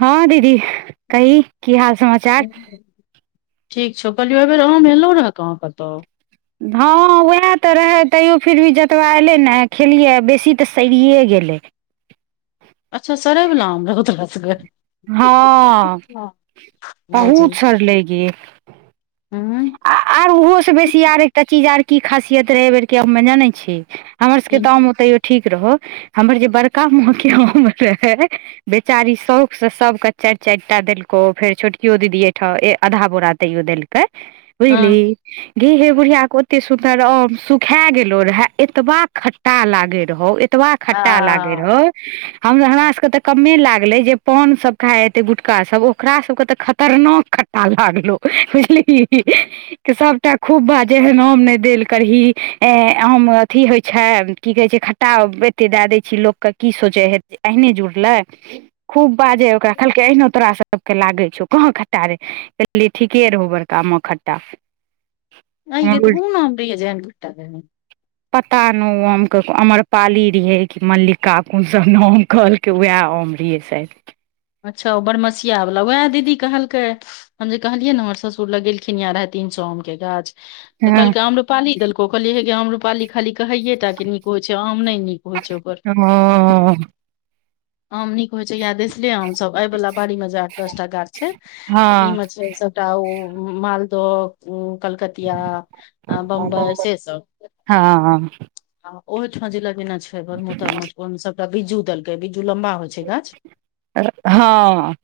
हँ दीदी कहि की हाल समाचार हूँ, ठीक छौ कहलियौ एहि बेर आयलहु रहैऽ अहाँ कतहूँ हँ उएह तऽ रहै तैयो फिर भी जतबा अयलै ने भेलियै बेसी तऽ सड़िए गेलै अच्छा, गुलाम रहू तँ रासग हँ बुझी बहुत सर लऽ गे हूँ आ आरहोसँ बेसी आर एकटा चीज आर की खासियत रहै एहि बेरके हमे जानै छी हमर सभके तऽ आम ओतैयो ठीक रहौ हमर जे बड़का माँके आम रहै बेचारी शौकसँ सभके चारि चारि टा देलको फेर छोटकियो दीदीके आधा बोरा तैयो देलक हँ बुझली गे हे बुढ़िया के ओते सुन्दर आम सुखा गेलो रहौ एतबा खट्टा लागै रहौ एत एतबा खट्टा लागे आ रहौ हमरा सभके तऽ कमे लागलै जे पान सभ खा हेतै गुटका सभ ओकरा सभके तऽ खतरनाक खट्टा भऽ गेलो हि हि हि के सभटा खूब भऽ जेहन आम नहि देल करही ई आम अथी होइ छै की कहै छै ताब एते दऽ दै छी लोकके की सोचै छै अहिने जुड़लै [inaudible] खूब बाजै ओकरा कहलकै अहिना तोरा सभके लागै छौ कहाँ कटारे कहलियै ठीके रहौ बड़क आमओ खट्टा अइए तऽ हुन आमबरिया जैन कुट्टा देने पता नहि कि अम्रपाली रहै कि मल्लिका कोन सभ नाम कहल के वएह आम छथि अच्छा ओ बरमसिया वाला उएह दीदी कहलकै हम जे कहलियै ने हमर ससुर लगेलखिन यै रहे तीन सए आमके गाछ तऽ हँ कहलकै आम रूपाली देलको कहलियै हे गे आम रूपाली खाली कहैये टा नीक होइ छै आम नहि नीक हो ओकर ओ आम नीक होइ छै यैला आम सभ अय वाला बाड़ीमे जे आठ दस टा गाछ छै, हँ ईमे छै सभ टाउ मालदह कलकतिया बम्बई हँ सँ सभ हँ आ ओहिठाम जे लगेना छै बरु मे सभटा बिज्जू देलकै बिज्जू लम्बा होइ छै गाछ हँ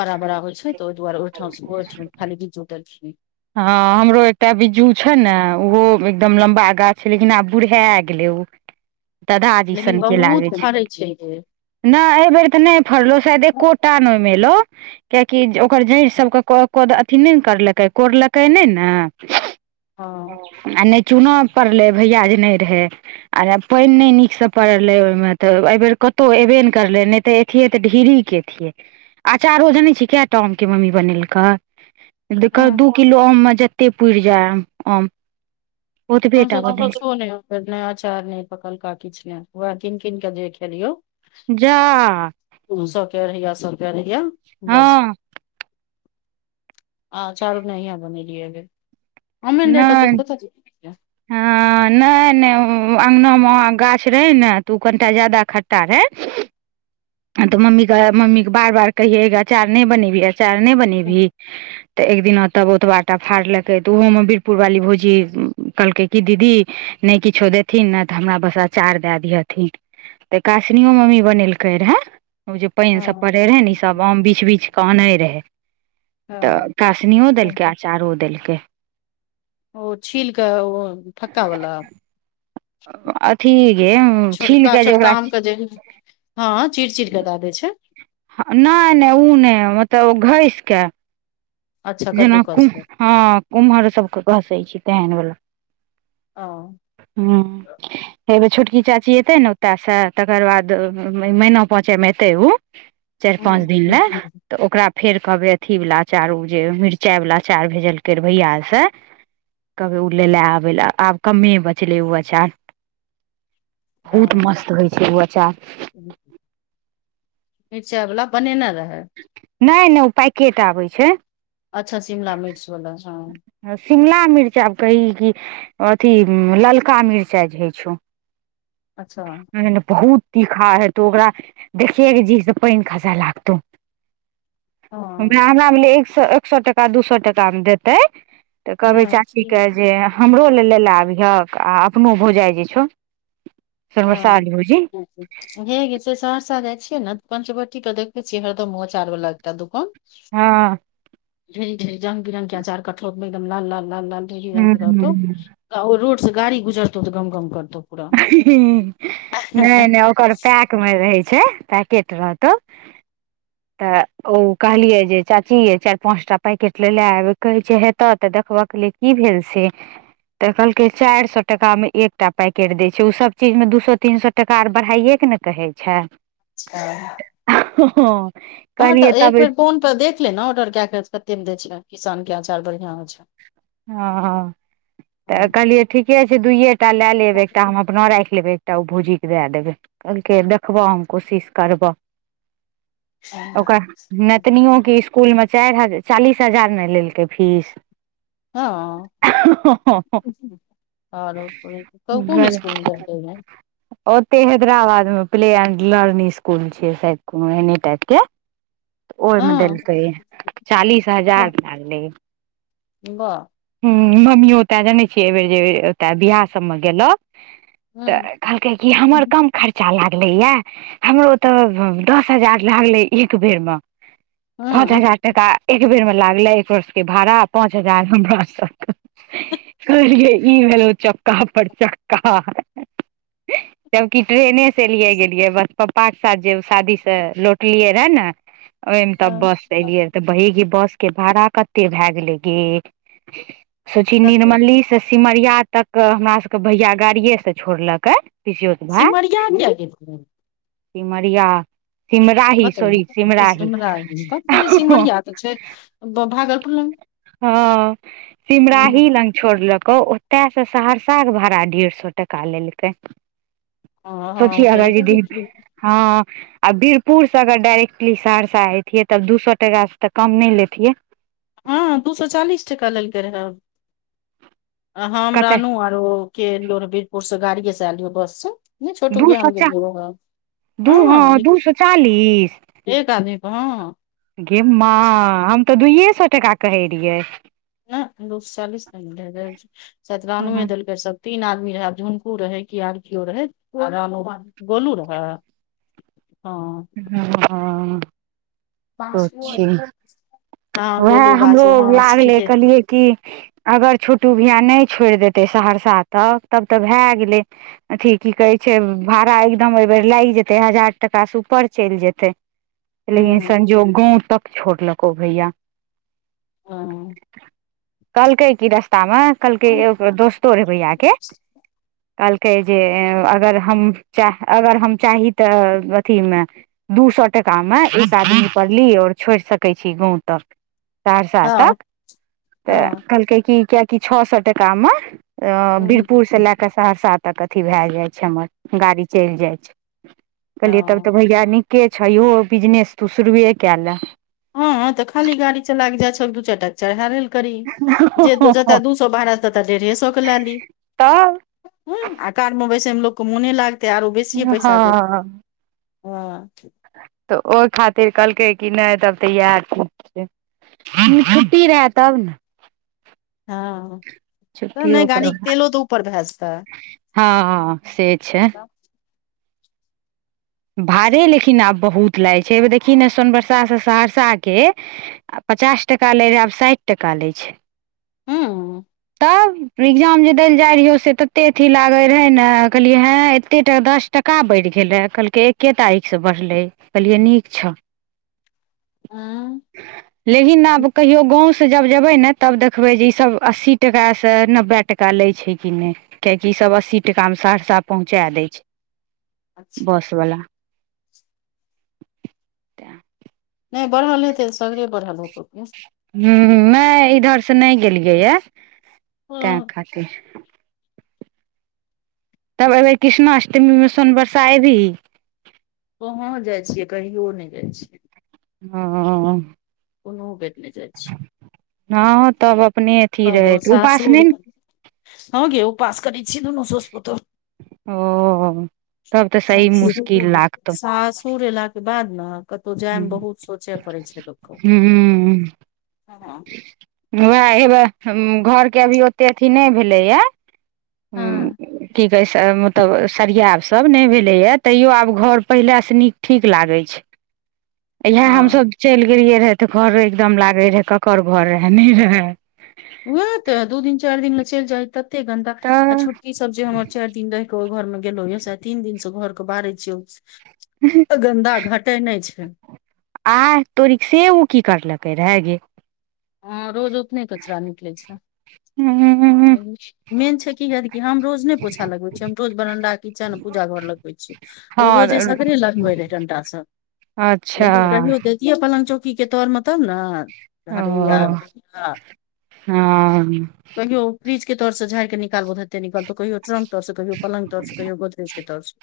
बराबर होइ छै तऽ ओ दुआर ओहिठाम खाली बीज हँ हमरो एकटा बिज्जू छै ने ओहो एकदम लम्बा गाछ छै लेकिन आब बूढ़ा गेलै ओ ददा जी लेकिन सनके लागै बहुत फड़ै छै जे नहि एहि बेर तऽ नहि फड़लौ शायद एको टा न ओहिमे एलौ किएकि ओकर जड़ सभके कोनो अथि नहि करलकै, कोड़लकै नहि ने हँ आ नहि चूना पड़लै भैया जे नहि रहै आ पानि नहि नीकसँ पड़ल रहै ओहिमे तऽ एहि बेर कतहु एबे नहि करलै नहि तऽ ई तऽ ढेरे के अचारो जनै छै केटा आमके मम्मी बनेलकै एक दू किलो आममे जते पुरि जाय आम हँ, ओतबेटा बनेलकै किछु नहि रहै, अचार नहि पकलका किछुओ ने। ओहि किन किन कऽ देख लियौ जा सके रहैय, सके रहै हँ बस आ चारू नहि अहाँ बने रहियै, हममे ने रहि कऽ तऽ नहि कथ क हँ नहि नहि अङ्गनामे गाछ रहै ने तऽ ओ कनिटा जााद खट्टा रहै आ तऽ मम्मीके मम्मीके बार बार कहियै ग अचार नहि बनेबही, अचार नहि बनेबही तऽ एक दिना तऽ ओतबा टा फाड़लकै तऽ ओहोमे बीरपुर वाली भोजी कहलकै कि दीदी नहि किछुओ देथिन ने तऽ हमरा बस अचार दऽ दिहथिन तऽ कष्टसँ मम्मी बनेलकै रहए ओ जे पानि सभ पड़ै रहै ने ई सभ आम बिछ बिछ कऽ आनै रहै तऽ कासनिओ देलकै अचारो देलकै ओ छील कऽ ओ फक्का वाला अथी गे छील कऽ जे ओकरा काजे ह हँ, चिड़ चिड़ कऽ दै छै नहि नहि ओ नहि मतलब घसिकऽ अच्छा जेना कऽ कद्दूकस के हँ कुम्हर सभके घसै छै तेहन बला ओ हँ हे बेर छोटकी चाची एतै ने ओतय सँ तकर बाद मैना पाँचैमे एतै ओ चारि पाँच दिन ले तऽ ओकरा फेर कहबै अथी वला अचार ओ जे मिरचाई वला अचार भेजलकै भैया से कहबै ओ लए लए आबै आब कमे बचलै ओ अचार बहुत मस्त होइ छै ओ अचार मिरचाई वला बनेने रहै नहि नहि ओ पैकेट आबै छै अच्छा शिमला मिर्च वाला हँ शिमला मिर्चा आब कही की अथी ललका मिरचाइ जे होइ छै ओ। अच्छा बहुत तीखा हेतौ ओकरा देखियै के जीसँ पानि खसै लागतौ हँ हमरा लागलै एक सए एक सए टाका दू सए टाकामे देतै तऽ कहबै हँ चाचीके जे हमरो लए लऽ आबिहक आ अपनो भौजाइ जे छौ हमर हँ सास भौजी ठ हे ग छै सहरसा जाइ छियै ने पंचवटी पर देखै छियै हरदम अचार वाला एकटा दुकान हँ ढेरी ढेरी रंग बिरंगके अचार कठोतमे गमलामे एकदम लाल लाल लाल लाल ढेरी हूँ रंगके रहतौ ओ रोडसँ गाड़ी गुजरतौ तऽ गमगम करतौ पूरा हँ नहि नहि ओकर पैकमे रहै छै पैकेट रहतौ [inaudible] तऽ ओ कहलियै जे चाची ये चारि पाँच टा पैकेट लऽ लऽ आब कहै छै हेतऽ तऽ देखब की भेल से तऽ कहलकै चारि सए टका मे एकटा पैक करि दै छै ओ सभ चीजमे दू सए तीन सए टाका आर बढ़ाइके ने कहै छै ह हँ हँ तऽ एक बेर फोन पर देख ले ने ऑर्डर कऽ कतेकमे दै छै किसानके अचार बढ़िआँ होइ छै हँ हँ तऽ कहलियै ठीके छै दुइए टा लए लेब एकटा हम अपना राखि लेबै टा ओ भौजीके दऽ देबै कहलक देखबह हम कोशिश करबह ओक नतिनिओके इसकुलमे चालीस हजार ने लेलकै फीस हँ आर कोन स्कूलमे बुझि ओते हैदराबादमे प्ले एंड लर्निंग स्कूल छै सायद कोनो एने टाइपके [inaudible] तऽ ओहिमे हँ देलकै चालीस हजार लागलै बाह हँ मम्मियो ओतऽ जनै छियै एहिबेर जे ओतऽ बिआह सबमे गेलखिन हँ तऽ कहलकै जे हमर कम खर्चा लागलै यऽ हमरो ओ तऽ दस हजार लागलै एक बेर मे पाँच हँ हजार टाका आ एक बेरमे लगलैए बसके भाड़ा पाँच हजार बस स कहलियै ई भेलो चक्का पर चक्का [inaudible] जबकि ट्रेनेसँ एलियै गेलियै बस पप्पाके साथ जे शादीसँ लौटलियै रहए ने ओहिमे तब बस एलियै रे तऽ वही की बसके भाड़ा कते भऽ गेलै सची कते निर्मली से ओहिमे तब बस एलियै रे तऽ वही की बसके भाड़ा कते भऽ गेलै पितियौत भाय सिमरिया किया गेलही सिमरिया सिमराही सॉरी बतैयौ सिमराही आ ह ह पछ भागलपुर ला हँ सिमराही लऽ छोड़लको ओतयसँ सहरसाके भाड़ा डेढ़ सए टाका लेलकै ह सोची हँ तऽ अगर यदि हँ आ वीरपुर से अगर डायइरेक्टली सहरा एतियै तब दू सए टकास से तऽ कम नहि लेतियै हँ दू सए चालीस टका लेलकै रहे हम कते रानु लियो वीरपुर से गाड़िए से एलियौ बस से छोटू के दू बियाह सओ मे चा गेलियौ रहे दू हँ दू स चालीस एक आदमी क हँ गे माय हम तऽ दुइए सए टाका कहै रहियै न दु स चालीस लेलकै सायद रानु हँ देलकै सब तीन आदमी रहे आब झुनकू रहे कि आर कियो रहे आ गोलू रहे हँ हँ अच्छा हँ वएह गोलू हमरो बासु हँ लागलै ठीके कहलियए कि अगर छोटू भैया नहि छोड़ि देतै सहरसा तक तब तऽ भए गेलै अथी की कहै छै भाड़ा एकदम एहि बेर लागि जेते हजार टका से ऊपर चलि जेतै लेकिन हूँ संजोग गाँव तक छोड़लकौ भैया हँ कहलकै की रस्तामे कहलकै हँ ए दोस्तो रहै भैयाके कहलकै जे अगर हम अगर हम चाही तऽ अथीमे दू सए टकामे एकटादी पर ली आओर छोड़ि सकैत छी गाँव तक सहरसा तक हँ तऽ हँ कहलकै क कियकि छ सए टकामे वीरपुरसँ लए कऽ सहरसा तक अथी भए जाइ छै हमर गाड़ी चलि जाइ छै कहलियै तब तऽ भैया निके छ यहो बिजनेस तू शुरुए कए ले हँ हँ तऽ खाली गाड़ी चलाए क जाइ छ दू चारि टा चढ़ा करी जे जतय दू सए भारा तते डेढ़े सए के लए ली तब ह आ कारमे बैस मे लोकके मोने लागतै आरो बेसिए पैसा देतै हँ ह तऽ ओहि खातिर कहलकै कि नहि तब तऽ इएह छै छुटी रहै तब ने हँ त नै छुट्टियो गाड़ी के तेलो तऽ ऊपर भए जेतै हँँ से छै भाड़े लेकिन आब बहुत लागै छै देखिही न सोनबरसासँ सहरसाके आ पचास टाका लै रहै आब साठि टाका लै छै हँ एग्जाम जे देल जाय रहियौ से तते अथी लागे रहे ने कहलिये हे एते टा दस टाका बढ़ि गेलै कहलकै एक्के तारीखसे बढ़लै कहलियै नीक छौ हँ लेकिन आब कहियो गाँव से जब जेबै ने तब देखबै जे ई सब अस्सी टका से नब्बे टका लै छै कि नहि किएकि ईसभ अस्सी टाकामे सहरसा पहुँचा दै छै अच्छा बसवला तें नहि बढ़ल हेतैऽ सगरे बढ़ल हेतौ की ह नहि इधर से नहि गेलियै यए तैं हँ, खातिर तब अयबेर कृष्णाष्टमीमे सोन बरसा एबही कहाँ जाय छियै कहियो नहि जाय छियै ह कोनो बेेर नहि जा छियै हाँ तब अपने अथी तब रहै ओ उपास नहि सासुर ने हँ गे उपास करै छी दुनू साउस पूतौह ओ तब तऽ सही मुश्किल लागतौ सासुर एला बाद न कतहु जाय मे हूं बहुत सोचे पड़ै छै लोक क वएह हेबए घरके अभी ओतेक अथी नहि भेलैए हँ की कहै छै मतलब सरियाब सभ नहि भेलैए तैयो आब घर पहिलेसँ नीक ठीक लागै छै [inaudible] इएह हँ हमसभ चलि गेलियै रहए तऽ घर एकदम लगैत रहए ककर घर रहए नहि रहए उएह तऽ दू दिन चारि दिन लेल चलि जाय तते घंटा आ तऽ छोटकी सभ जे हमर चारि दिन रहै घर मे गेलो तीन दिन सँ घरक बाहर छियौ गन्दा घटे नहि छै आइ तोरिक सँ ओ की करलकै रहे गे हाँ रोज अपने कचरा निकले छै हूँ मेन छै की हती हम रोज ने पोछा लगबै छी हम रोज बरामदा किचन पूजा घर लगबै छियै ओ हँ रोजे सगरे लगबै रहै डंटासँ। अच्छा पलंग चौकी के तौर मे तऽ ना। ओ याद हँ कहियो। फ्रिज तर सँ झाड़ि के निकालबो, तते निकल तऽ कहियो ट्रंक। तर सँ कहियो पलंग तर सँ, कहियो गोदरेज के तर सँ,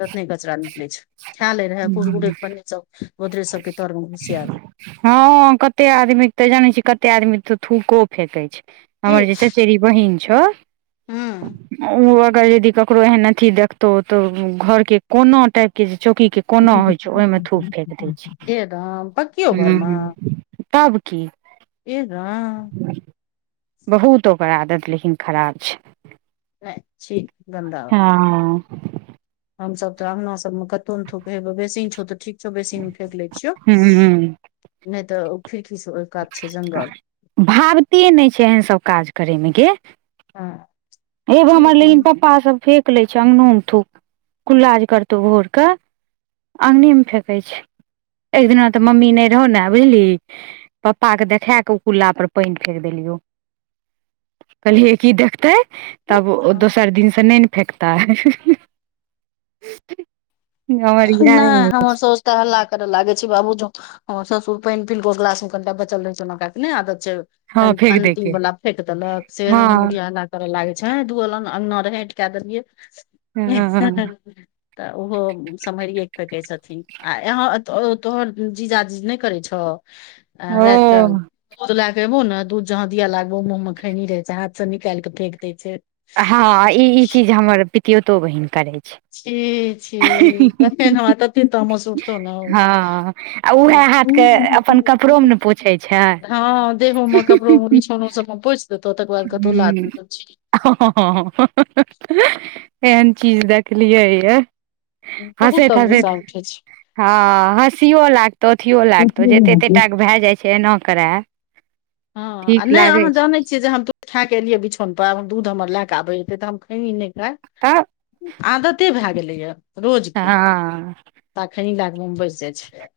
ततने कचड़ा निकलै छै। खाए ले रहे कुरकुरे, पनीर सभ गोदरेज सबके तर मे घुसिया दे। हाँ कते आदमी तऽ जानै छै, कते आदमी तऽ थूक फेकै छै। की हमर जे चचेरी बहिन छ। हूँ ओ अगर यदि ककरो एहन अथि देखतौ तऽ घर के कोनो टाइप के जे चौकी के। कोना होइ छै, ओहिमे थूक फेक दै छै हे राम पकियो घर हम तऽ की। एकग बहुत ओकर आदत खराब छै। नहि छि गन्दा हँ हमरास तऽ अंगना सभ मे कतौ ने थूक हे, बेसिन छोड़ि तऽ ठीक। चौ बेसिन मे फेक ले छियौ, ह नहि तऽ ओ खिड़की सँ ओहि कात छै जंगल। भाविते नहि छै एहन सभ काज करय मे गे। हा हे हमर, लेकिन पप्पा सभ फेक लै छै अंगनामे, थूक कुल्ला करतौ भोरके। अंगनेमे फेकै छै। एक दिना तऽ मम्मी नहि रहौ ने, बुझली। पप्पा के देखा कऽ उ कुल्ला पर पानी फेक देलियौ। कहलि की देखतै। तब ओ ठीक दोसर दिन सँ नहि ने फेकतै। हमरिया नहि हमर साउस तऽ हल्ला करे लागे छै, बाबू जो ससुर पानी पीके ग्लास मे कनिटा बचल रहै छै ने आदत छै हँ फेेक अंतिम दैके वाला फेक देलक से हँ बुढ़िया हला करऽ लागे छै, दुनू लऽ अंगना रहे एएंठ कऽ देलियै। हँ तऽ ओहो सम्हरियए कटे छथिन आ यहाँ तोहर जीजा जी नहि करे छौ आ ओ रात कऽ जखने ने दूध जहाँ देबो मुँह मे खैनी रहै छै हाथ सँ निकालि के फेक दै छै हँ, ई ई चीज हमर पितियौतो बहिन करैत छै। छी छी तते हमरा तते तामस उठतौ ने। हँ आ उएह हाथ के अपन कपड़ो मे ने [unintelligible] पोछै छै हँ देहो कपड़ो कोनो सभ पुछि देतौ, ओ तकर बाद कतहु ला हूँ दू तऽ। एहन चीज देखलियै यऽ। बहुत गुस्सा उठै छै। हँ हँसियो लागतो, अथिो लागतो, पोछियो जते बना तेटा के भए जाय छै। छै, एना करै हँ आ ठीक नहि लागै अहाँ छै। जानै जे हम दूध खा के एलिय, बिछौन पर दूध हमर लेल के आबे हे तऽ हम खेइ नहि। तऽ आदते भए गेलैए रोजके हँ ता खैनि लाके मुँह में बैस जाय छै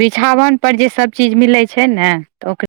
बिछावनपर जे सब चीज मिलै छै ने तऽ ओक